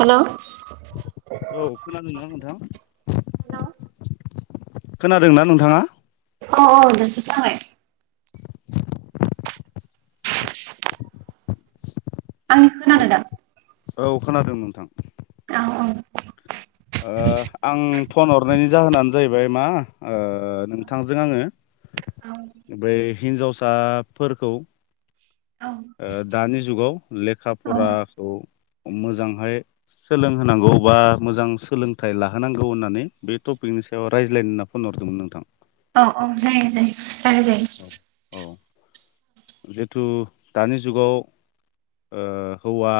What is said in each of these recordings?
Hello औ खोनादों ना नोंथां खोनादोंना नोंथांङा औ औ दासो खोनाबाय आंनि खोनादों दा औ खोनादों नोंथां औ औ ओ आं फन हरनायनि जाहोनानो जाहैबाय मा ओ नोंथांजों आङो औ बैओै हिन्जावसाफोरखौ औ ओ दानि जुगाव लेखा औ फराखौ मोजांङै सोलोंहोनांगौ बा मोजां सोलोंथाइ लाहोनांगौ होननानै बै टपिक नि सायाव रायज्लायनो होनना फन हरदोंमोन नोंथां औ औ जायो जायो रायलाय औ औ जिथु दानि जुगाव ओ हौवा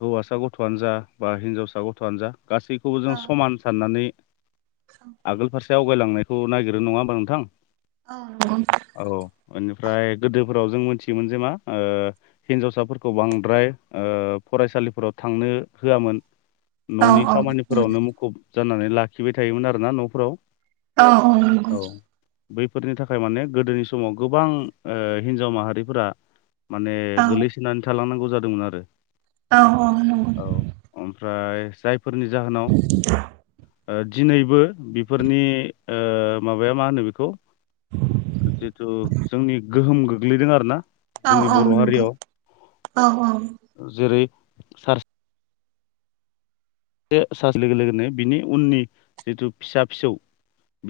हौवासा गथ'आनो जा बा हिनजावसा गथ'आनो जा गासैखौबो जों समान साननानै आगोल फारसे आवगायलांनायखौ नागिरो नङा होमबा नोंथां औ नंगौ औ बेनिफ्राय गोदोफोराव जों मोनथियोमोन जे मा ओ हिनजावसाफोरखौ ओ बांद्राय फरायसालिफोराव थांनो होआमोन जायो न'नि औ खामानिफोरावनो मुखुब जानानै लाखिबाय थायोमोन आरोना न'फोराव औ औ नंगौ औ बैफोरनि थाखाय माने गोदोनि समाव गोबां ओ हिनजाव माहारिफोरा माने औ गोलैसोनानै थालांनांगौ जादोंमोन आरो औ औ ओइ जायफोरनि जाहोनाव ओ दिनैबो बेफोरनि माबाया मा होनो बेखौ जिथु जोंनि गोहोम गोग्लैदों आरो ना औ जोंनि औ नंगौ औ बर' हारियाव औ जेरै सार जे सासे लोगो लोगोनो बिनि उननि जिथु फिसा फिसौ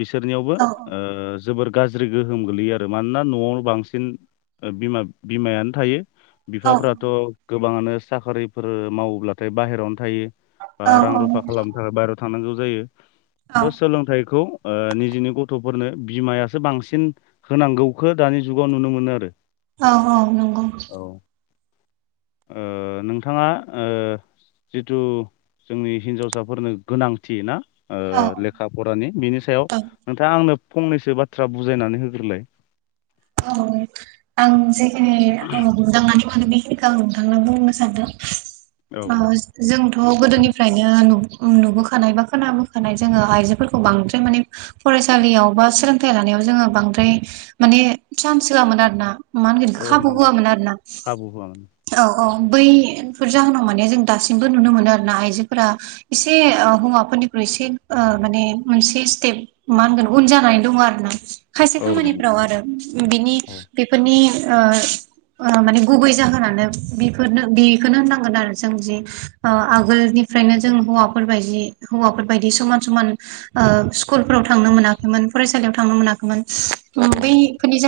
बिसोरनियावबो ओ जोबोर गाज्रि गोहोम गोलैयो आरो मानोना न'आवनो बांसिन बिमा बिमायानो थायो बिफाफ्राथ' गोबाङानो साख्रिफोर मावोब्लाथाय बाहेरावनो थायो बा रां रुफा खालामनो थाखाय बाहेरायाव थनांगौ जायो थ' सोलोंथाइखौ ओ निजेनि गथ'फोरनो बिमायासो बांसिन होनांगौखो दानि जुगाव नुनो मोनो आरो औ औ नंगौ औ ओ नोंथाङा ओ जिथु जोंनि हिनजावसाफोरनो गोनांथि ना ओ औ लेखा फरानि बिनि सायाव औ नोंथाङा आंनो फंनैसो बाथ्रा बुजायनानै होग्रोलाय औ आं जेखिनि ओ हमदांन मानि बेखिखौ आं नोंथांना बुंनो सानदों औ दे जोंथ' गोदोनिफ्रायनो न नुबोखानाय बा खोनाबोखानाय जोङो आइजोफोरखौ बांद्राय माने फरायसालियाव बा सोलोंथाइ लानायाव जोङो बांद्राय माने चान्स होआमोन आरो ना मा होनगोन औ खाबु नंगौ होआमोन आरो ना खाबु होआमोन औ अ बैफोर जाहोनाव माने जों दासिमबो नुनो मोनो आरो ना आइजोफोरा एसे हौवाफोर निफ्राय एसे माने मोनसे स्टेप मा होनगोन उन जानानै दङ आरो ना खायसे औ नंगौ खामानिफ्राव आरो बिनि औ बेफोरनि माने गुबै जाहोनानो बेफोरनो बेखौनो होननांगोन आरो जों जि आगोलनि बेनिफ्रायनो जों हौवाफोरबायदि हौवाफोरबायायदि समान समान स्कुलफोराव थांनो मोनाखैमोन फरायसालियाव थांनो मोनाखैमोन औ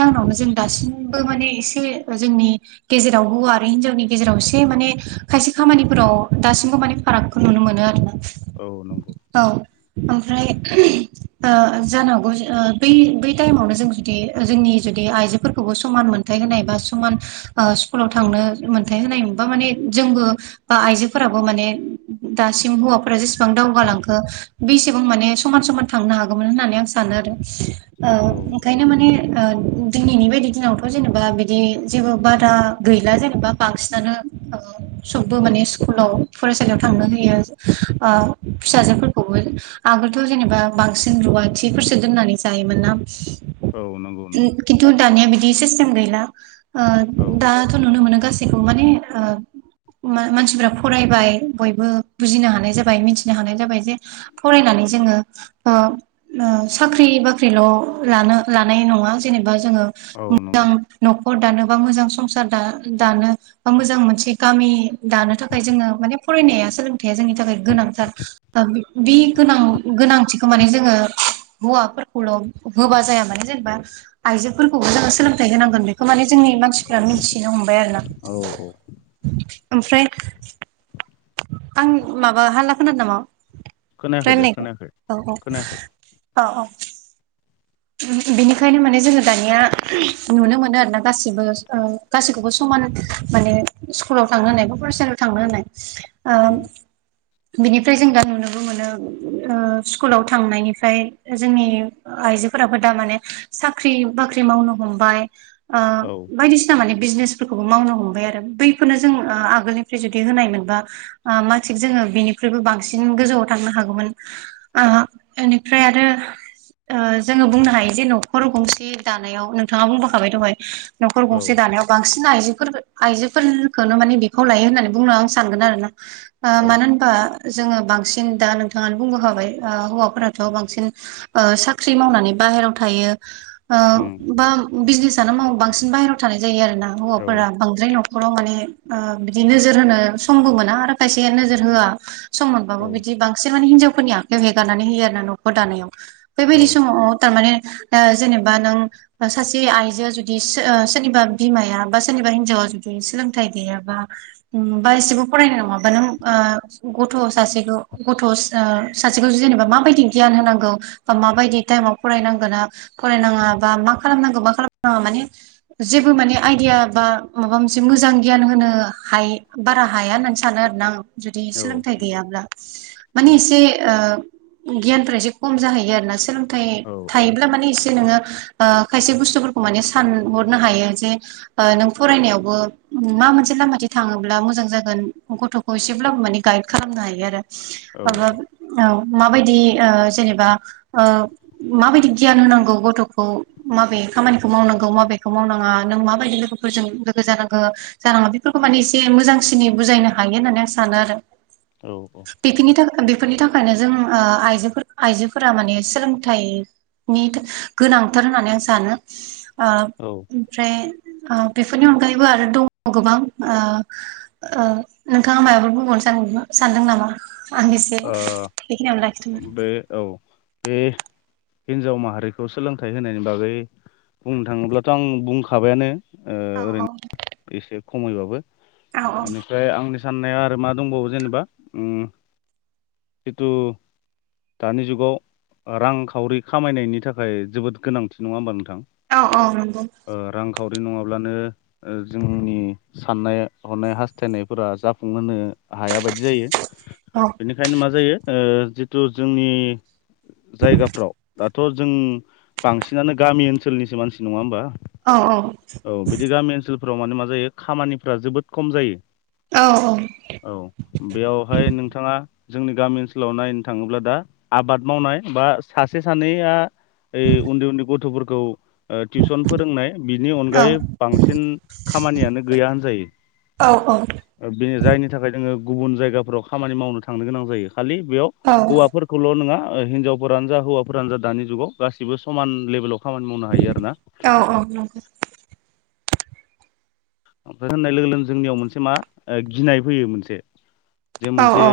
नावनो जों दासिमबो माने एसे जोंनि गेजेराव हौवा आरो हिनजावनि गेजेराव एसे माने खायसे खामानिफोराव दासिमबो माने फारागखौ नुनो मोनो आरो ना औ नंगौ ओमफ्राय जानो हागौ बै बै टाइमावनो जों जुदि जोंनि जुदि आइजोफोरखौबो समान मोनथाय होनाय बा समान स्कुलाव थांनो मोनथाइ होनाय बा माने जोंबो बा आइजोफोराबो माने दासिम हौवाफोरा जेसेबां दावगालांखो बेसेबां माने समान समान थांनो हागौमोन होननानै आं सानो औ नंगौ ओंखायनो माने दिनैनि बायदि दिनावथ' जेनेबा बिदि जेबो बादा गैला जेनेबा बांसिनानो सबबो माने स्कुलाव फरायसालियाव थांनो होयो फिसाजोफोरखौ आगोलथ' जेनेबा बांसिन रु औ नंगौ नंगौ खिन्थु दानिया बिदि सिस्टेम गैला औ दाथ' नुनो मोनो गासैखौ माने मानसिफ्रा फरायबाय बयबो बुजिनो हानाय जाबाय मिथिनो हानाय जाबाय जे फरायनानै जोङो साख्रि बाख्रिल' लानो लानाय नङा जेनेबा जोङो औ मोजां नंगौ हर दानो बा मोजां संसार दानो बा मोजां मोनसे गामि दानो थाखाय जोङो माने फरायनाया सोलोंथाइया जोंनि थाखाय गोनांथार बे गोनां गोनांथिखौ माने जोङो हौवाफोरखौल' होबा जाया माने जेनेबा आइजोफोरखौबो जोङो सोलोंथाइ होनांगोन बेखौ माने जोंनि मानसिफोरा मिथि हमबाय आरो ना औ औ ओमफ्राय आं माबा हाला खोनादो नामा [inaudible] खोनायाखै दे खोनायाखै खोनायाखै बेनिखायनो माने जोङो दानिया नुनो मोनो आरो ना गासिबो गासैखौबो सम स्कुलाव थांनो हनाय बा फरायसालियाव थांनो हनाय उम बेनिफ्राय जों दा नुनो बो मोनो स्कुलाव थांनायनिफ्राय जोंनि आइजो फोराबो दा माने साख्रि बाख्रि मावनो हमबाय ओ औ बायदिसिना माने बिजनेसफोरखौबो मावनो हमबाय आरो बैखौनो जों आगोलनिफ्राय जुदि होनाय मोनबा मा थिक जोङो बिनिख्रइबो बांसिन गोजौआव थांनो हागौमोन बेनिफ्राय आरो आ जोङो बुंनो हायो जे न'खर गंसे दानायाव नोंथाङा बुंबोखाबाय दहाय न'खर गंसे औ दानायाव बांसिन बिसना आइजोफोर आइजोफोरफोरखौनो माने बिफाव लायो होननानै बुंनो आं सानगोन आरो ना आ औ मानो होनबा जोङो बांसिन दा नोंथाङानो बुंबोखाबाय हौवाफोराथ' बांसिन साख्रि साख्रि मावनानै बाहेरायाव थायो उम बा बिजनेसानो माव बांसिन बाहेरायाव थानाय जायो आरो औ हौवाफोरा बांद्राय नख नख'राव माने बिदि नोजोर होनो समबो मोना आरो खायसे नोजोर होआ सम मोनबाबो औ बिदि बांसिन माने हिनजावफोरनि आखायाव हेगारनानै होयो आरो ना न'खर दानायाव औ बैबादि समाव थारमाने ओ जेनेबा नों सासे आइजोआ जुदि ओ सोरनिबा बिमाया बा सोरनिबा हिनजावा जुदि सोलोंथाइ गैयाबा उम बा एसेबो फरायनाय नङाबा नों ओ गथ' सासे गथ' ओ सासेखौ जेनेबा माबायदि गियान होनांगौ बा माबायदि टाइमाव फरायनांगो ना फरायनाङा बा मा खालामनांगौ मा खालामा माने जेबो माने आइदिया बा माबा मोनसे मोजां गियान होनो हाय- बारा हाया होननानै सानो आरोना आं जुदि औ सोलोंथाइ गैयाब्ला माने औ एसे ओ गियानफोरा एसे खम जाहैयो आरो सोलोंथाइ औ थायोब्ला माने एसे नोङो ओ खायसे बुस्थुफोरखौ माने सानहरनो हायो जे ओ नों फरायनायावबो मा मोनसे लामथि थाङोब्ला मोजां जागोन गथ'खौ एसेब्लाबो माने गाइद खालामनो हायो आरो औ ओहो ओ माबायदि ओ जेनेबा ओ माबायदि गियान होनांगौ गथ'खौ माबे खामानिखौ मावनांगौ माबेखौ मावनाङा नों माबायदि फोरजों लोगो जानांगो जानाङा बेफोरखौ माने एसे मोजांसिन बुजायनो हायो होननानै आं सानो आरो औ औ बेफोरनि थाखाय बेफोरनि थाखायनो जों ओ आइजोफोर- आइजोफोरा माने सोलोंथाइनि गो -गोनांथार होननानै आं सानो ओ औ इमफ्राय ओ बेफोरनि अनगायैबो आरो दङ' गोबां ओ - ओ नोंथाङा मायबाफोर बुंबावनो सा‌ सान-सानदों नामा आं एसे ओ बेखिनियावनो लाखिथ'नो बे औ बे हिनजाव माहारिखौ सोलोंथाइ होनायनि बागै बुंनो थाङोब्लाथ' आं बुंखाबायानो ओ औ औ ओरैनो एसे खमैबाबो औ एनिफ्राय आंनि साननाया आरो मा दंबावो जेनेबा उम जितु दानि जुगाव ओ रांखावरि खामायनायनि थाखाय जोबोद गोनांथि नङा होमबा नोंथ औ औ नंगौ खावरि नङाब्लानो ओ जोंनि साननाय हनाय हास्थायनायफोरा जाफुंहोनो हाया बायदि जायो औ बेनिखायनो मा जायो ओ जितु जोंनि जायगाफ्राव दाथ' जों बांसिनानो गामि ओनसोलनिसो मानसि नङा होमबा औ औ फोराव माने मा जायो खामानिफोरा जोबोद खम जायो औ औ बेयावहाय नों जोंनि गामि ओनसोलाव नायनो थाङोब्ला दा आबाद मावनाय बा सासे सानैया ओइ उन्दै उन्दै गथ'फोरखौ ओ टिउसन फोरोंनाय बिनि औ अनगायै बांसिन खामानियानो गैया होनजायो औ औ नंगौ औ ओ बे जायनि थाखाय जोङो गुबुन जायगाफोराव खामानि मावनो थांनो गोनां जायो खालि बेयाव हौवाफोरखौल' नङा ओ हिनजावफोरानो जा हौवाफोरानो जा दानि जुगाव गासिबो समान लेबेलाव खामानि मावनो हायो आरोना ओमफ्राय होननाय लोगो लोगोनो जोंनियाव मोनसे मा ओ गिनाय फैयो मोनसे जे मोनसे औ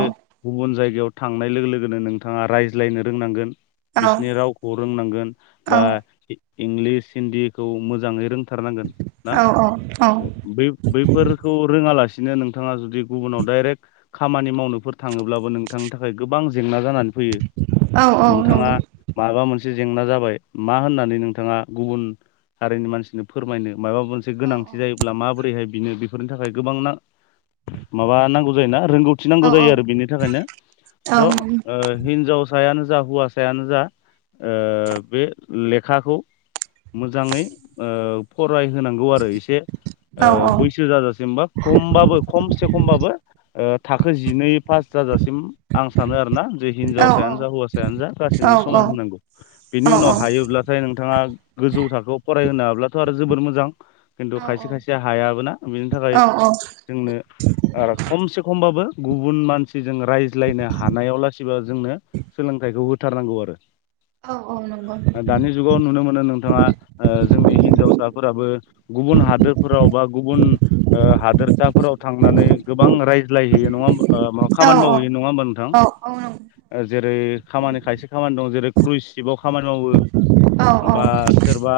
गुबुन जायगायाव थांनाय लोगो लोगोनो नोंथाङा रायज्लायनो रोंनांगोन बिसिनि रावखौ रोंनांगोन बा इंलिस हिन्दीखौ मोजाङै रों थारनांगोन ना बै-बैफोरखौ रोङालास नो नोंथाङा जुदि गुबुनाव डाइरेक्ट खामानि मावनोफोर थाङोब्लाबो नोंथांनि थाखाय गोबां जेंना जानानै फैयो नोंथाङा नंगौ माबा मोनसे से जेंना जाबाय मा होननानै नोंथाङा गुबुन हारिनि मानसिनो फोरमायनो माबा मोनसे औ गोनांथि औ जायोब्ला माबोरैहाय बिनो बेफोरनि थाखाय गोबां ना माबा नांगौ जायोना रोंगौथि औ नांगौ औ जायो आरो बेनि थाखायनो त ओ हिनजावसायानो जा हौवासायानो जा ओ बे लेखाखौ मोजाङै ओ फरायहोनांगौ आरो एसे ओ बैसो जाजासिम बा खमबाबो खमसे खमबाबो ओ थाखो जिनै पास जाजासिम आं सानो आरोना जे हिनजावसायानो जा हौवासायानो जा गासिनोबो समान होनांगौ बेनि उनाव हायोब्लाथाय नोंथाङा गोजौ थाखोआव फरायहोनो हाब्लाथ' आरो जोबोर मोजां खिन्थु खाय से खायसे हायाबोना बेनि थाखाय औ जोंनो ओ खमसे खमबाबो गुबुन मानसिजों रायज्लायनो हानायाव लासैबा जोंनो सोलोंथाइखौ होथारनांगौ आरो औ औ नं ओ दानि जुगाव नुनो मोनो नोंथाङा ओ जोंनि हिनजावसाफोराबो गुबुन हादोर ओ गुबु ओ हादोरसाफोराव थांनानै गोबां रायज्लायहैयो नङा होमबा ओ मा औ खामानि मावहैयो नङा होमबा नोंथां औ औ नंगौ ओ जेरै खामानि खायसे खामानि दं जेरै क्रुइज सिबाव खामानि मावो औ बा सोरबा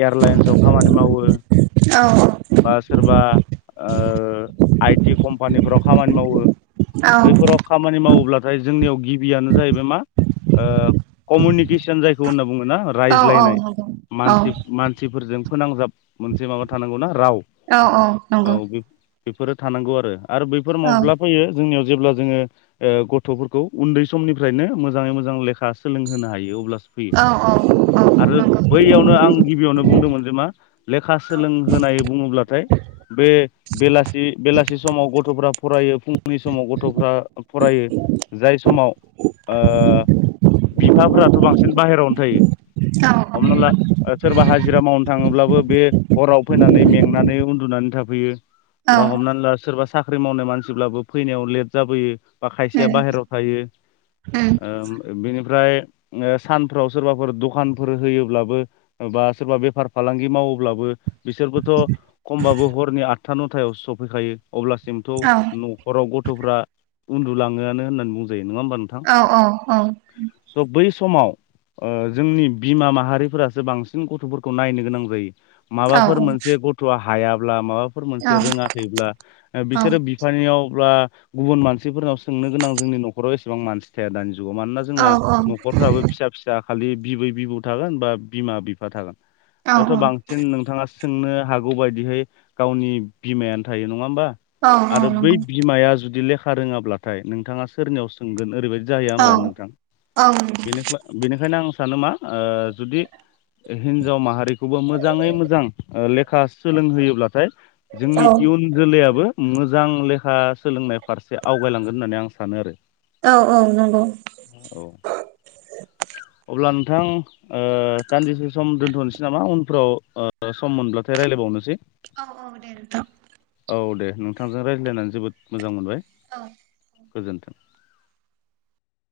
एयारलाइन्सआव खामानि मावो बा सोरबा ओ आइटि कम्पानिफ्राव खामानि मावो बैफोराव खामानि मावोब्ला जाय जोंनियाव गिबियानो जाहैबाय मा ओ कम'निकेसोन जायखौ होननाब बुङोना औ औ रायज्लायनाय मानसि नंगौ मानसिफोरजों फोनांजाब मोनसे माबा थानांगौना? राव औ औ नंगौ। बेफोरो थानांगौ आरो बैफोर औ माब्ला फैयो जोंनियाव जेब्ला जोङो ओ गथ'फोरखौ उन्दै समनिफ्रायनो मोजाङै मोजां लेखा सोलोंहोनो हायो अब्ला औ औ औ औ नंगौ औ आरो बैयावनो आं गिबियावनो बुंदोंमोन जे मा लेखा सोलोंहोनाय। ब्लाथाय बे बेलासि बेलासि समाव गथ'फ्रा फरायो फुंनि समाव गथ'फ्रा फरायो जाय समाव ओ बिफाफोरा थ बांसिन बाहेरायावनो थायो हमना ला सोरबा हाजिरा मावनो थाङोब्ला बे हराव फैनानै मेंनानै उन्दुनानै थाफैयो बा हमनानै ला सोरबा साख्रि मावनाय मानसिब्लाबो फैनायाव लेट जाबोयो बा खायसेया बाहेरायाव थायो। ओ बेनिफ्राय ओ सानफ्राव सोरबाफोर दखानफोर होयोब्लाबो बा सोरबा बेफार फालांगि मावोब्लाबो बिसोरबोथ' खमबाबो हरनि आदथा नथायावो सफैखायो। अब्लासिमथ' न'खराव गथ'फ्रा उन्दुलाङोआनो होननानै बुंजायो। नङा ओमबा नोंथां थ बैस समाव ओ जोंनि बिमा माहारिफोरासो बांसिन गथ'फोरखौ नायनो गोनां जायो। माबाफोर मोनसे गथ'आ हायाब्ला माबाफोर मोनसे रोङाखैब्ला ओ बिसोरो बिफानियाव ब्ला गुबुन मानसिफोरनाव सोंनो गोनां जोंनि न'खराव एसेबां मानसि थाया दानि जुगाव जुगाव मानोना जोंना न'खरफ्राबो फिसा फिसा खालि बिबै बिबौ थागोन बा बिमा बिफा थागोन। बेथ' बांसिन नोंथाङा सोंनो हागौ। हागौ बायदि हाय गावनि बिमायानो थायो नङा होमबा आरो बै बिमाया जुदि लेखा रोङाब्लाथाय नोंथाङा सोरनियाव सोंगोन ओरैबायदि जाहैया होमबा नोंथां बेनिखायनो आं सानो मा ओ जुदि हिन्जाव माहारिखौबो मोजाङै मोजां लेखा सोलोंहोयोब्लाथाय जोंनि इयुन जोलैयाबो मोजां लेखा सोलोंनाय फारसे आवगायलांगोन होननानै आं सानो आरो औ औ नंगौ। औ अब्ला नोंथां ओ दानदिसे‌ सम दोनथ'नोसै नामा उनफ्राव ओ सम मोनब्लथाय रायला बावनोसै। औ औ दे नोंथां। औ दे नोंथांजों रायज्लायनानै जोबोद मोजां मोनबाय। औ गोजोन्थों।